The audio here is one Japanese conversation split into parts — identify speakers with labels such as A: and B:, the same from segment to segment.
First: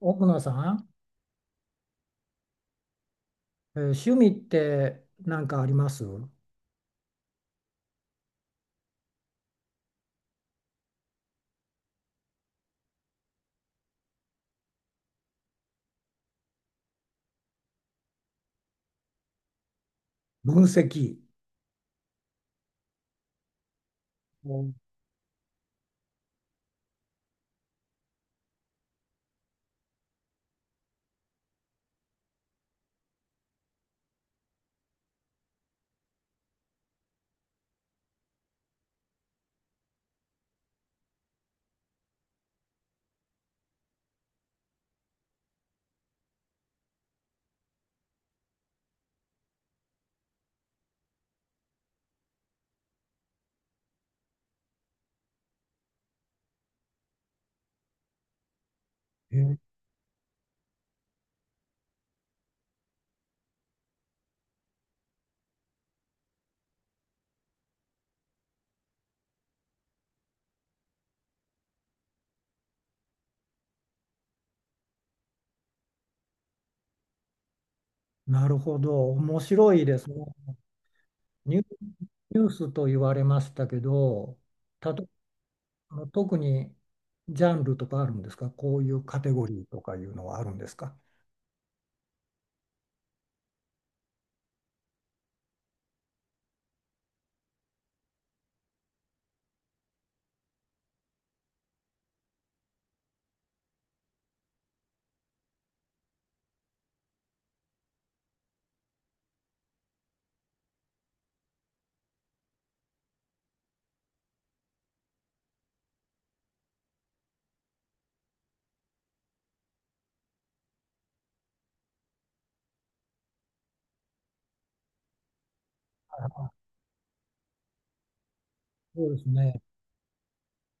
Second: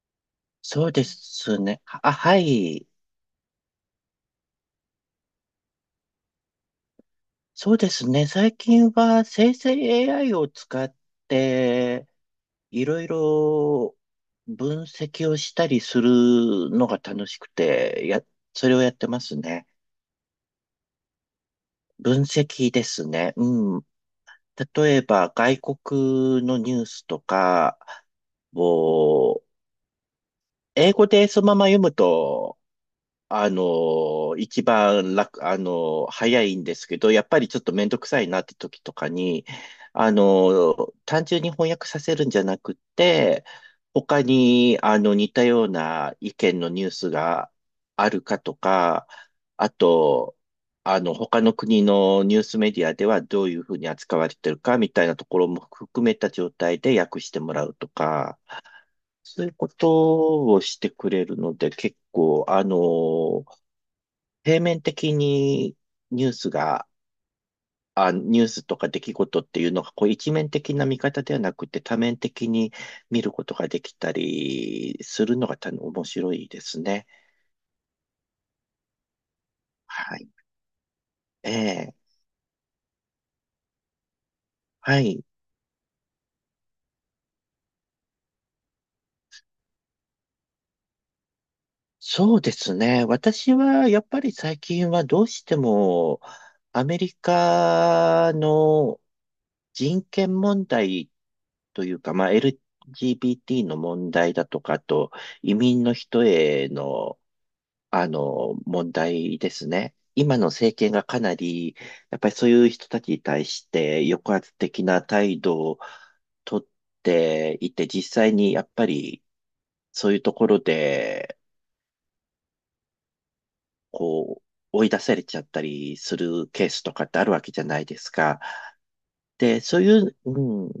A: 奥野さん、
B: そうですね。あ、はい。
A: えー趣味って何かあります
B: そうですね。最近は生成 AI を使って、いろいろ分析をしたりするのが楽しくて、それをやってますね。
A: 析。
B: 分析ですね。うん。
A: うん
B: 例えば、外国のニュースとかを、英語でそのまま読むと、一番楽、早いんですけど、やっぱりちょっとめんどくさいなって時とかに、単純に翻訳させるんじゃなくて、他に、似たような意見のニュースがあるかとか、あと、他の国のニュースメディアではどういうふうに扱われてるかみたいなところも含めた状態で訳してもらうとか、そういうこ
A: え
B: とをしてくれるので、結構、あの平面的にニュースが、ニュースとか出来事っていうのが、こう一面的な見方ではなくて多面的に見ることができたりするのが多分面白いですね。
A: なるほど、面白いですね。
B: はい。え
A: ニュ、
B: え。
A: ニュースと言われましたけど、た
B: は
A: と、
B: い。
A: あの特にジャンルとかあるんですか？こういうカテゴリーとかいうのはあるんですか？
B: そうですね。私はやっぱり最近はどうしてもアメリカの人権問題というか、まあ、LGBT の問題だとか、あと移民の人への問題ですね。今の政権がかなり、やっぱりそういう人たちに対して抑圧的な態度をとっていて、実際にやっぱりそういうところで、こう、追い出されちゃったりするケースとかってあるわけじゃないですか。
A: そうですね。
B: で、そういう、うん、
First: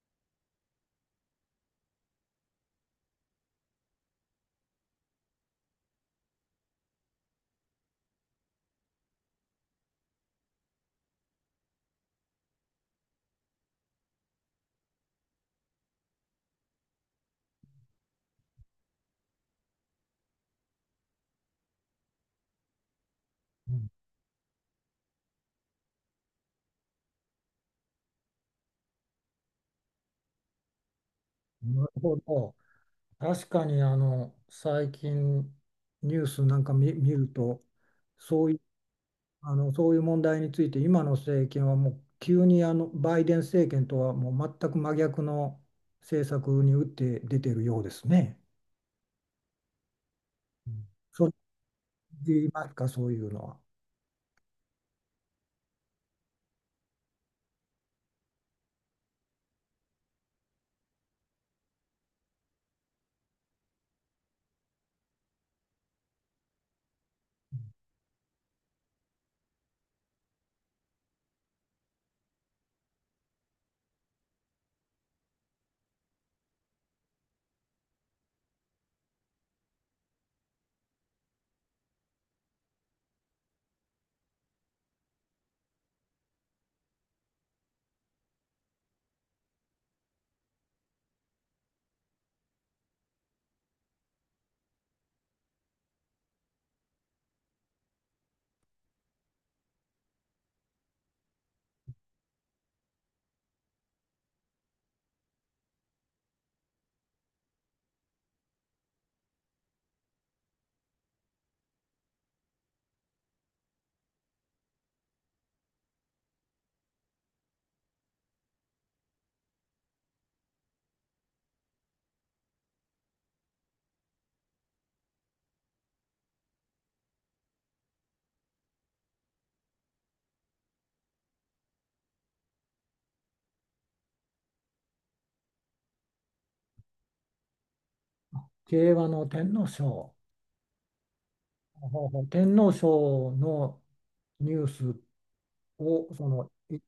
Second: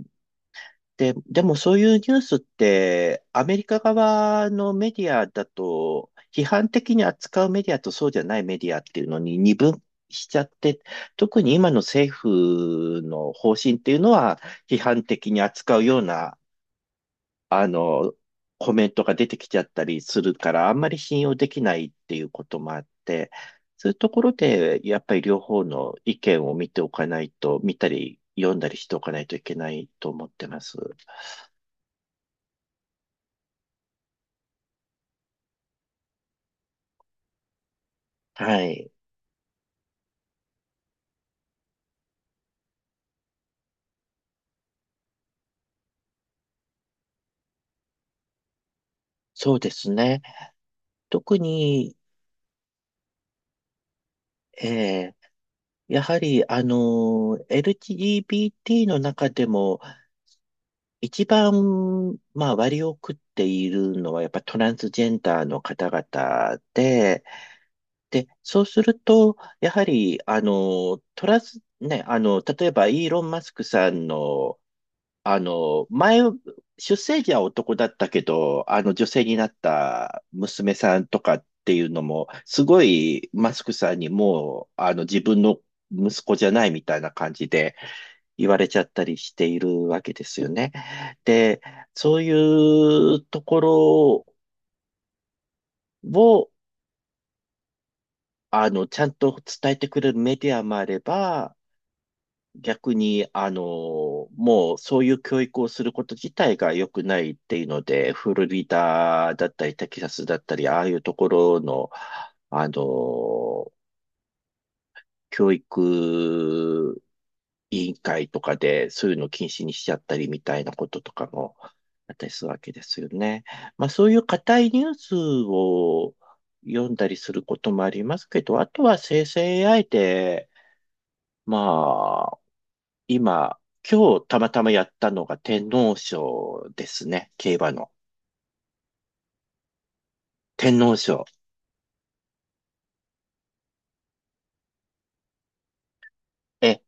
B: でもそういうニュースってアメリカ側のメディアだと批判的に扱うメディアとそうじゃないメディアっていうのに二分しちゃって、特に今の政府の方針っていうのは批判的に扱うようなあのコメントが出てきちゃったりするからあんまり信用できないっていうこともあって、
A: う
B: そ
A: ん。
B: ういうところでやっぱり両方の意見を見ておかないと、見たり読んだりしておかないといけないと思ってます。
A: なるほど。確かにあの最近ニュースなんか見、見ると、そう
B: はい。
A: あのそういう問題について今の政権はもう急にあのバイデン政権とはもう全く真逆の政策に打って出てるようですね。
B: そうですね。
A: うん。そう
B: 特に、
A: 言いますか、そういうのは。
B: えーやはり、あのエルジー、LGBT の中でも、一番、まあ、割を食っているのは、やっぱトランスジェンダーの方々で、で、そうすると、やはり、あのトランス、ね、あの、例えば、イーロン・マスクさんの、あの、前、出生時は男だったけど、あの女性になった娘さんとかっていうのも、すごいマスクさんにもう、あの自分の息子じゃないみたいな感じで言われちゃったりしているわけですよね。で、そういうところを、ちゃんと伝えてくれるメディアもあれば、逆に、もうそういう教育をすること自体が良くないっていうので、フロリダだったり、テキサスだったり、ああいうところの、あの、教育委員会とかで、そういうのを禁止にしちゃったりみたいなこととかもあったりするわけですよね。まあそういう硬いニュースを読んだりすることもありますけど、あとは生成 AI で、ま今、今日たまたまやったのが天皇賞ですね。競馬の。
A: 競馬の天皇賞、
B: 天皇賞。
A: ほうほう、天皇賞のニュースをその、
B: え、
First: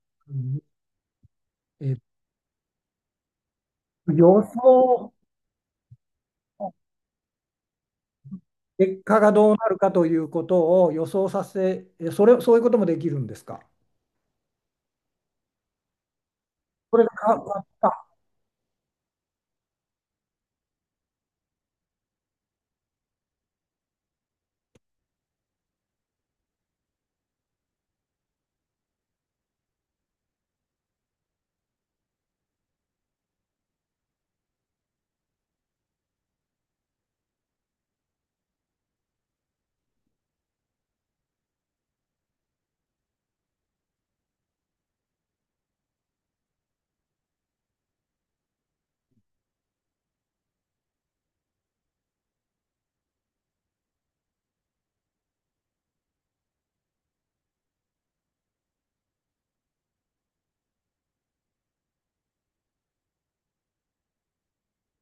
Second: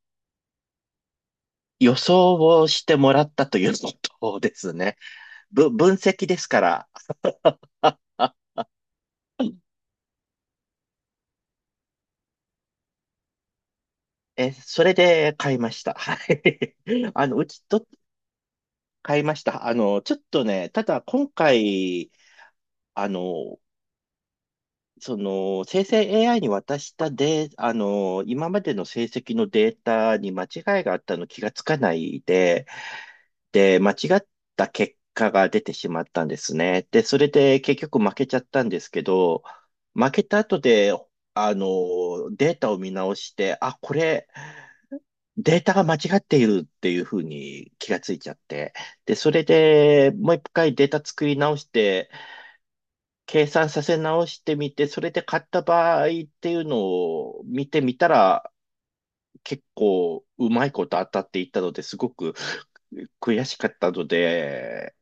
B: 予
A: え
B: 想をしてもらったという
A: 予
B: ことですね。
A: 想、
B: 分析ですから。
A: 結果がどうなるかということを予想させ、えそれ、そういうこともできるんですか？
B: え、それで買いました。はい。
A: それが
B: あの、うち
A: か
B: と、買いました。あの、ちょっとね、ただ今回、あの、生成 AI に渡したで、あの、今までの成績のデータに間違いがあったの気がつかないで、間違った結果が出てしまったんですね。で、それで結局負けちゃったんですけど、負けた後で、データを見直して、データが間違っているっていうふうに気がついちゃって。で、それでもう一回データ作り直して、計算させ直してみて、それで買った場合っていうのを見てみたら、結構うまいこと当たっていったのですごく悔しかったので、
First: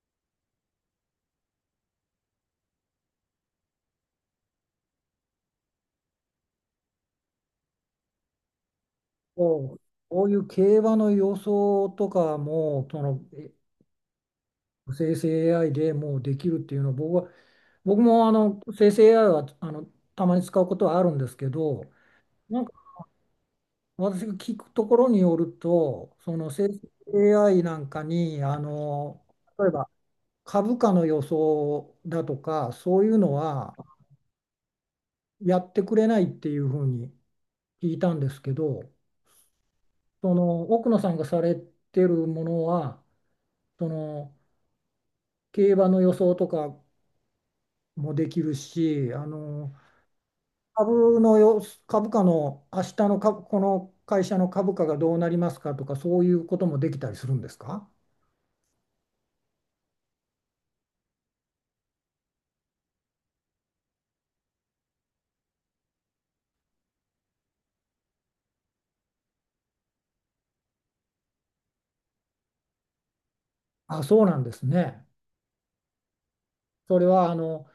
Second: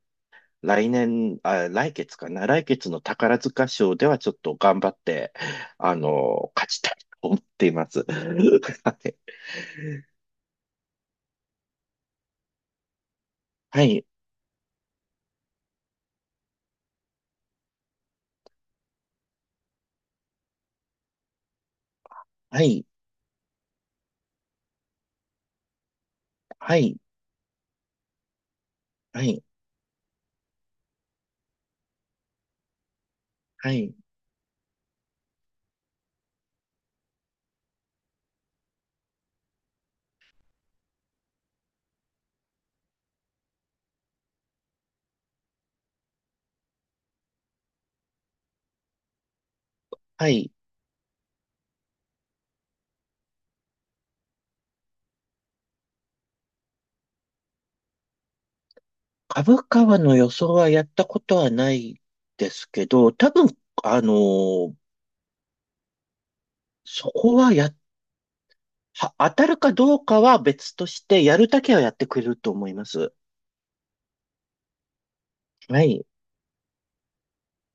B: 来年、あ、来月かな、来月の宝塚賞ではちょっと頑張って、勝ちたいと思っています。は
A: そう、こういう競馬の予想とかも、そのえ
B: い、
A: 生成 AI でもうできるっていうのは、僕もあの生成 AI はあのたまに使うことはあるんですけど、な
B: は
A: んか
B: い、
A: 私が聞くところによると、その生
B: は
A: 成
B: い、
A: AI なんかに、あ
B: は
A: の
B: い、
A: 例えば株価の予想だとか、そういうの
B: は
A: は
B: い、
A: やってくれないっていうふうに聞いたんですけど、その奥野さんがされてるものは、その競馬の予想とかもできるし、あの
B: はい。
A: 株のよ、株価の明日の株、この会社の株価がどうなりますかとか、そういうこともできたりするんですか？
B: 株価はの予想はやったことはないですけど、多分、あの、そこはや、は当たるかどうかは別として、やるだけはやってくれると思います。
A: あ、そうなんですね。
B: はい。
A: それはあの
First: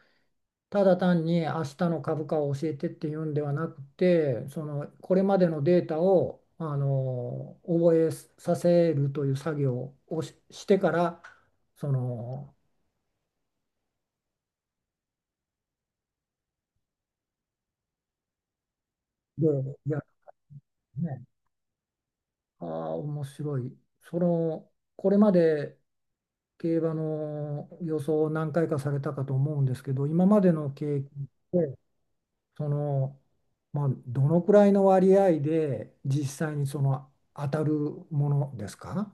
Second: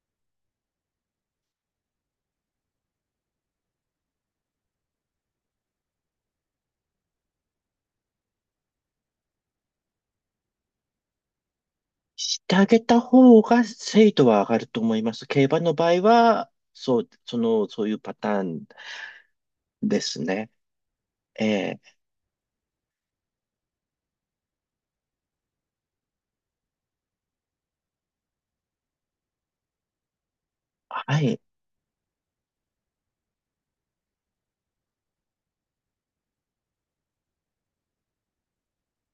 A: ただ単に明日の株価を教えてっていうんではなくて、そのこれまでのデータをあの覚えさせるという作業をし、してから、そ
B: し
A: の、
B: てあげた方が精度は上がると思います。競馬の場合は、そういうパターン
A: で、や
B: で
A: る
B: すね。
A: ね。
B: ええ
A: ああ、面白い。その、これまで競馬の予想を何回かされたかと思うんですけど、今までの経験
B: はい。
A: で、その、まあ、どのくらいの割合で実際にその当たるものですか？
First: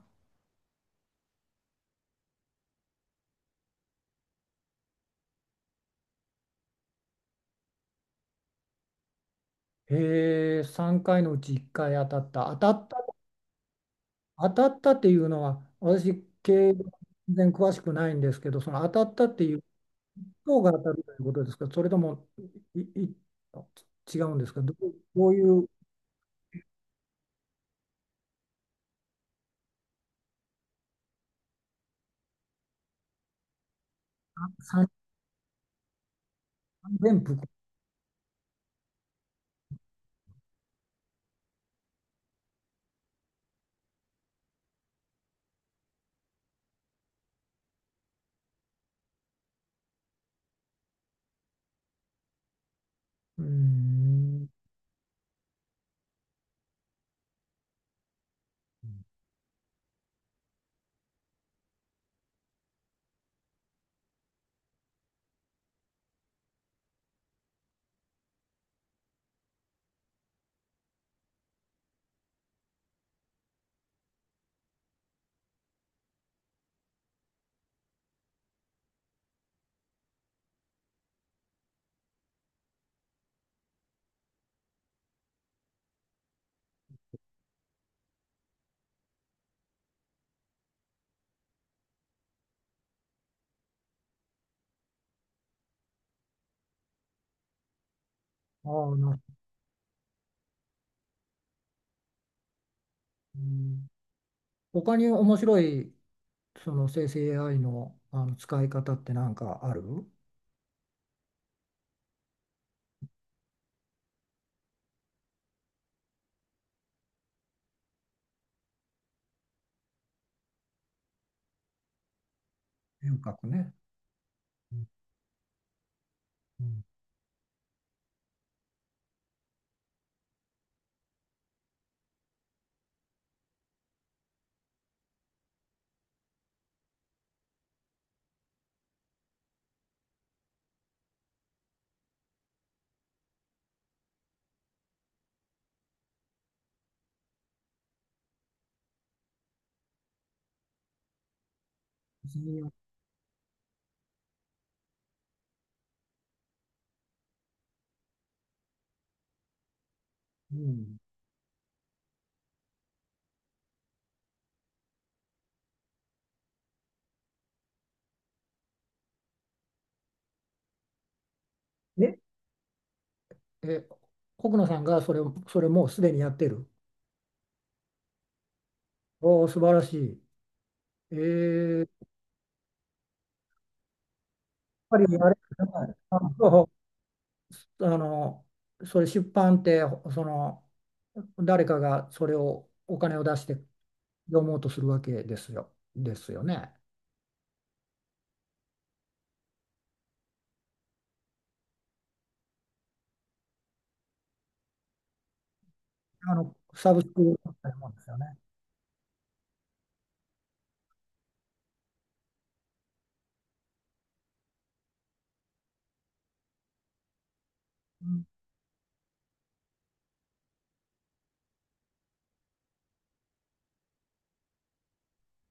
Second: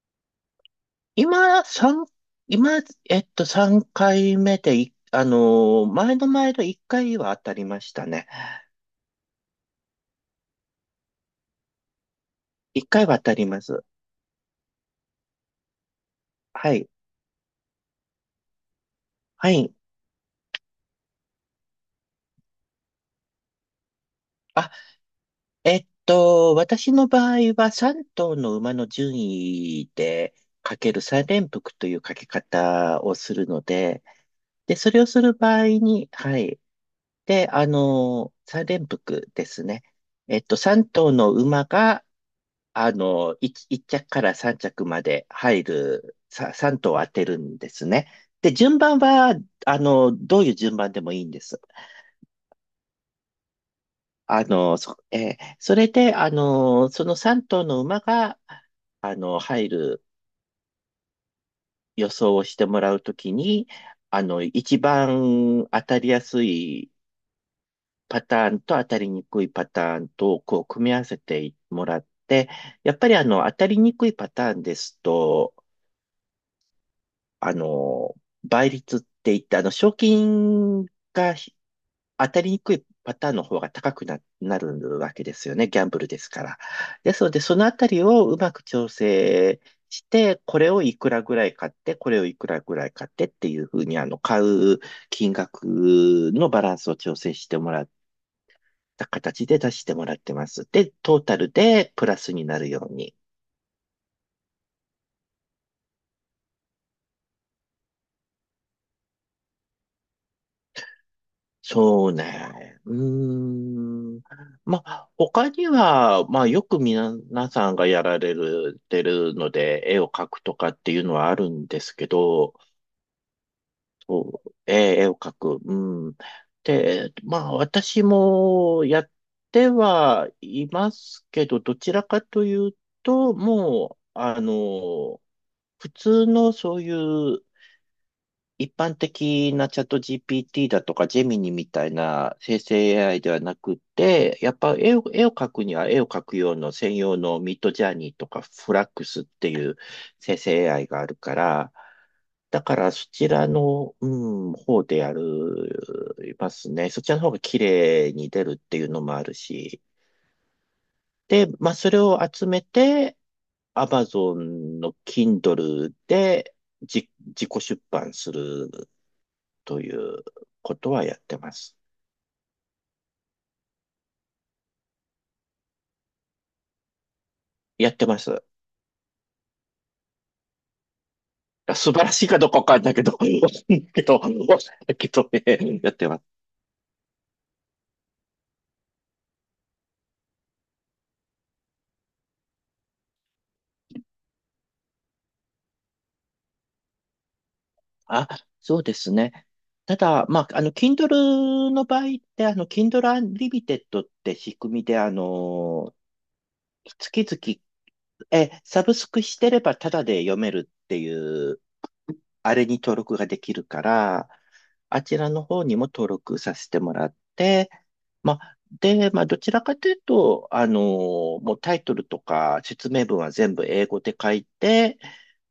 B: 今、三今、えっと、3回目でい、あのー、前の前の1回は当たりましたね。
A: えー、3回のうち1回当たった。
B: 1回は当たります。
A: 当たったっていうのは、私、競
B: は
A: 馬
B: い。
A: 全然詳しくないんですけど、その当たったって
B: は
A: いう
B: い。
A: が当たるということですか？それともいい違うんですか？
B: あ、
A: どういう
B: えっと、私の場合は3頭の馬の順位でかける3連複というかけ方をするので、で、そ
A: 三
B: れをする場合に、はい。
A: 三元服。
B: で、三連複ですね。えっと、三頭の馬が、一着から三着まで入る、三頭を当てるんですね。で、順番は、どういう順番でもいいんです。
A: うー
B: あ
A: ん、
B: の、そ、えーそれで、その三頭の馬が、入る予想をしてもらうときに、一番当たりやすいパターンと当たりにくいパターンとこう組み合わせてもらって、やっぱりあの当たりにくいパターンですと、あの、倍率って言ってあの賞金がひ当たりにくいパターンの方が高くな、なるわけですよね。ギャンブルですから。ですので、そのあたりをうまく調整して、これをいくらぐらい買って、これをいくらぐらい買ってっていうふうに、買う金額のバランスを調整してもらっ
A: ああ、
B: た
A: なるほど。
B: 形で出してもらってます。で、トータルでプラスになるように。
A: うん。他に面白いその生成 AI の、あの使い方って何かある？
B: そうね。うーん。まあ、他には、まあ、よく皆さんがやられる、てるので、絵を描くとかっていうのはあるんですけど、
A: 遠隔ね。うん。
B: 絵を描く。うん。
A: うん。
B: で、まあ、私もやってはいますけど、どちらかというと、もう、あの、普通のそういう一般的なチャット GPT だとか、ジェミニみたいな生成 AI ではなくて、やっぱ絵を、絵を描くには絵を描く用の専用のミッドジャーニーとかフラックスっていう生成 AI があるから、だか
A: 別。
B: らそちらの、うん、方でやりますね。そちらの方が綺麗に出るっていうのもあるし。
A: うん。
B: で、まあそれを集めて、Amazon の Kindle で自己出版するということはやってます。
A: え、え、国野さんがそれを、それもうすでにやってる？
B: やってます。
A: おお、素晴らしい。えー、や
B: 素晴
A: っ
B: らしいかどうかわかんないけど、だ
A: ぱり
B: け
A: あれ、
B: どね、
A: は
B: やっ
A: い
B: てます。
A: ああの、それ出版って、その、誰かがそれをお金を出して読もうとするわけですよ、ですよね？
B: あ、そうですね。ただ、まあ、Kindle の場合って、Kindle Unlimited って仕組みで、
A: あの、サブスク
B: 月
A: み
B: 々
A: たいなもんですよね。
B: サブスクしてればタダで読めるっていう、あれに登録ができるから、あちらの方にも登録させてもらって、
A: うん
B: まあ、どちらかというと、もうタイトルとか説明文は全部英語で書いて、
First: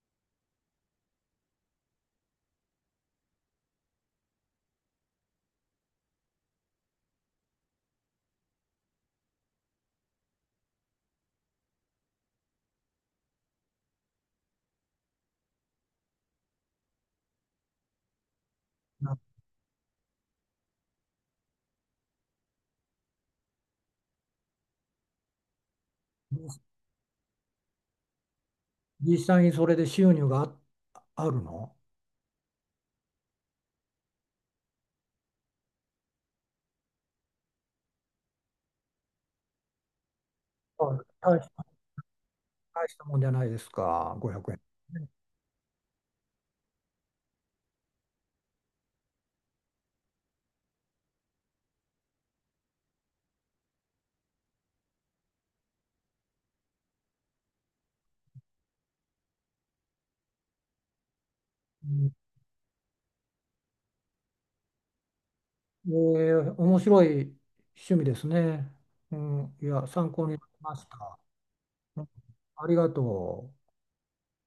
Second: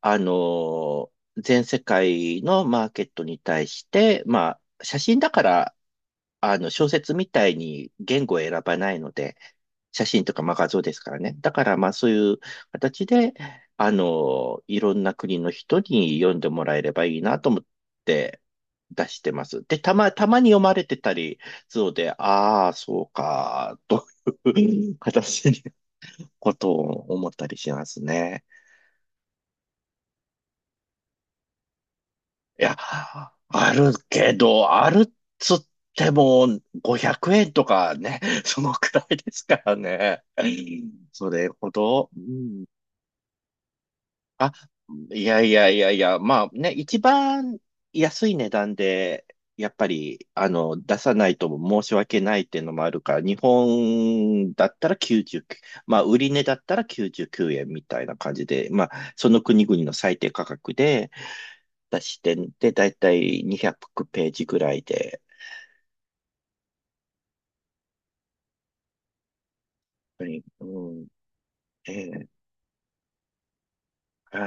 B: あの全世界のマーケットに対して、まあ、写真だから、小説みたいに言語を選ばないので、写真とか、まあ、画像ですからね。だから、まあ、そういう形で、いろんな国の人に読んでもらえればいいなと思って出
A: な
B: してます。で、たまに読まれてたり、そうで、ああ、そうか、という形にことを思ったりしますね。
A: 実際にそれで収入があるの？
B: いや、あるけど、あるっつっても500円とかね、そのくらいですからね。
A: はい。
B: そ
A: 大
B: れ
A: した、
B: ほど、うん
A: 大したもんじゃないですか、500
B: あ、
A: 円。う
B: いやいやいやいや、まあね、一番安い値段で、やっぱり、出さないとも申し訳ないっていうのもあるから、日本だったら99、まあ、売り値だったら99円みたいな感じで、まあ、その国々の最低価格で出し
A: ん。
B: て、で、だいたい200ページぐらいで、
A: えー、面白い趣味ですね。うん、いや、参考
B: は
A: になり
B: い
A: まし
B: うん、
A: た。う
B: え
A: ん、
B: え
A: ありがとう。
B: はい。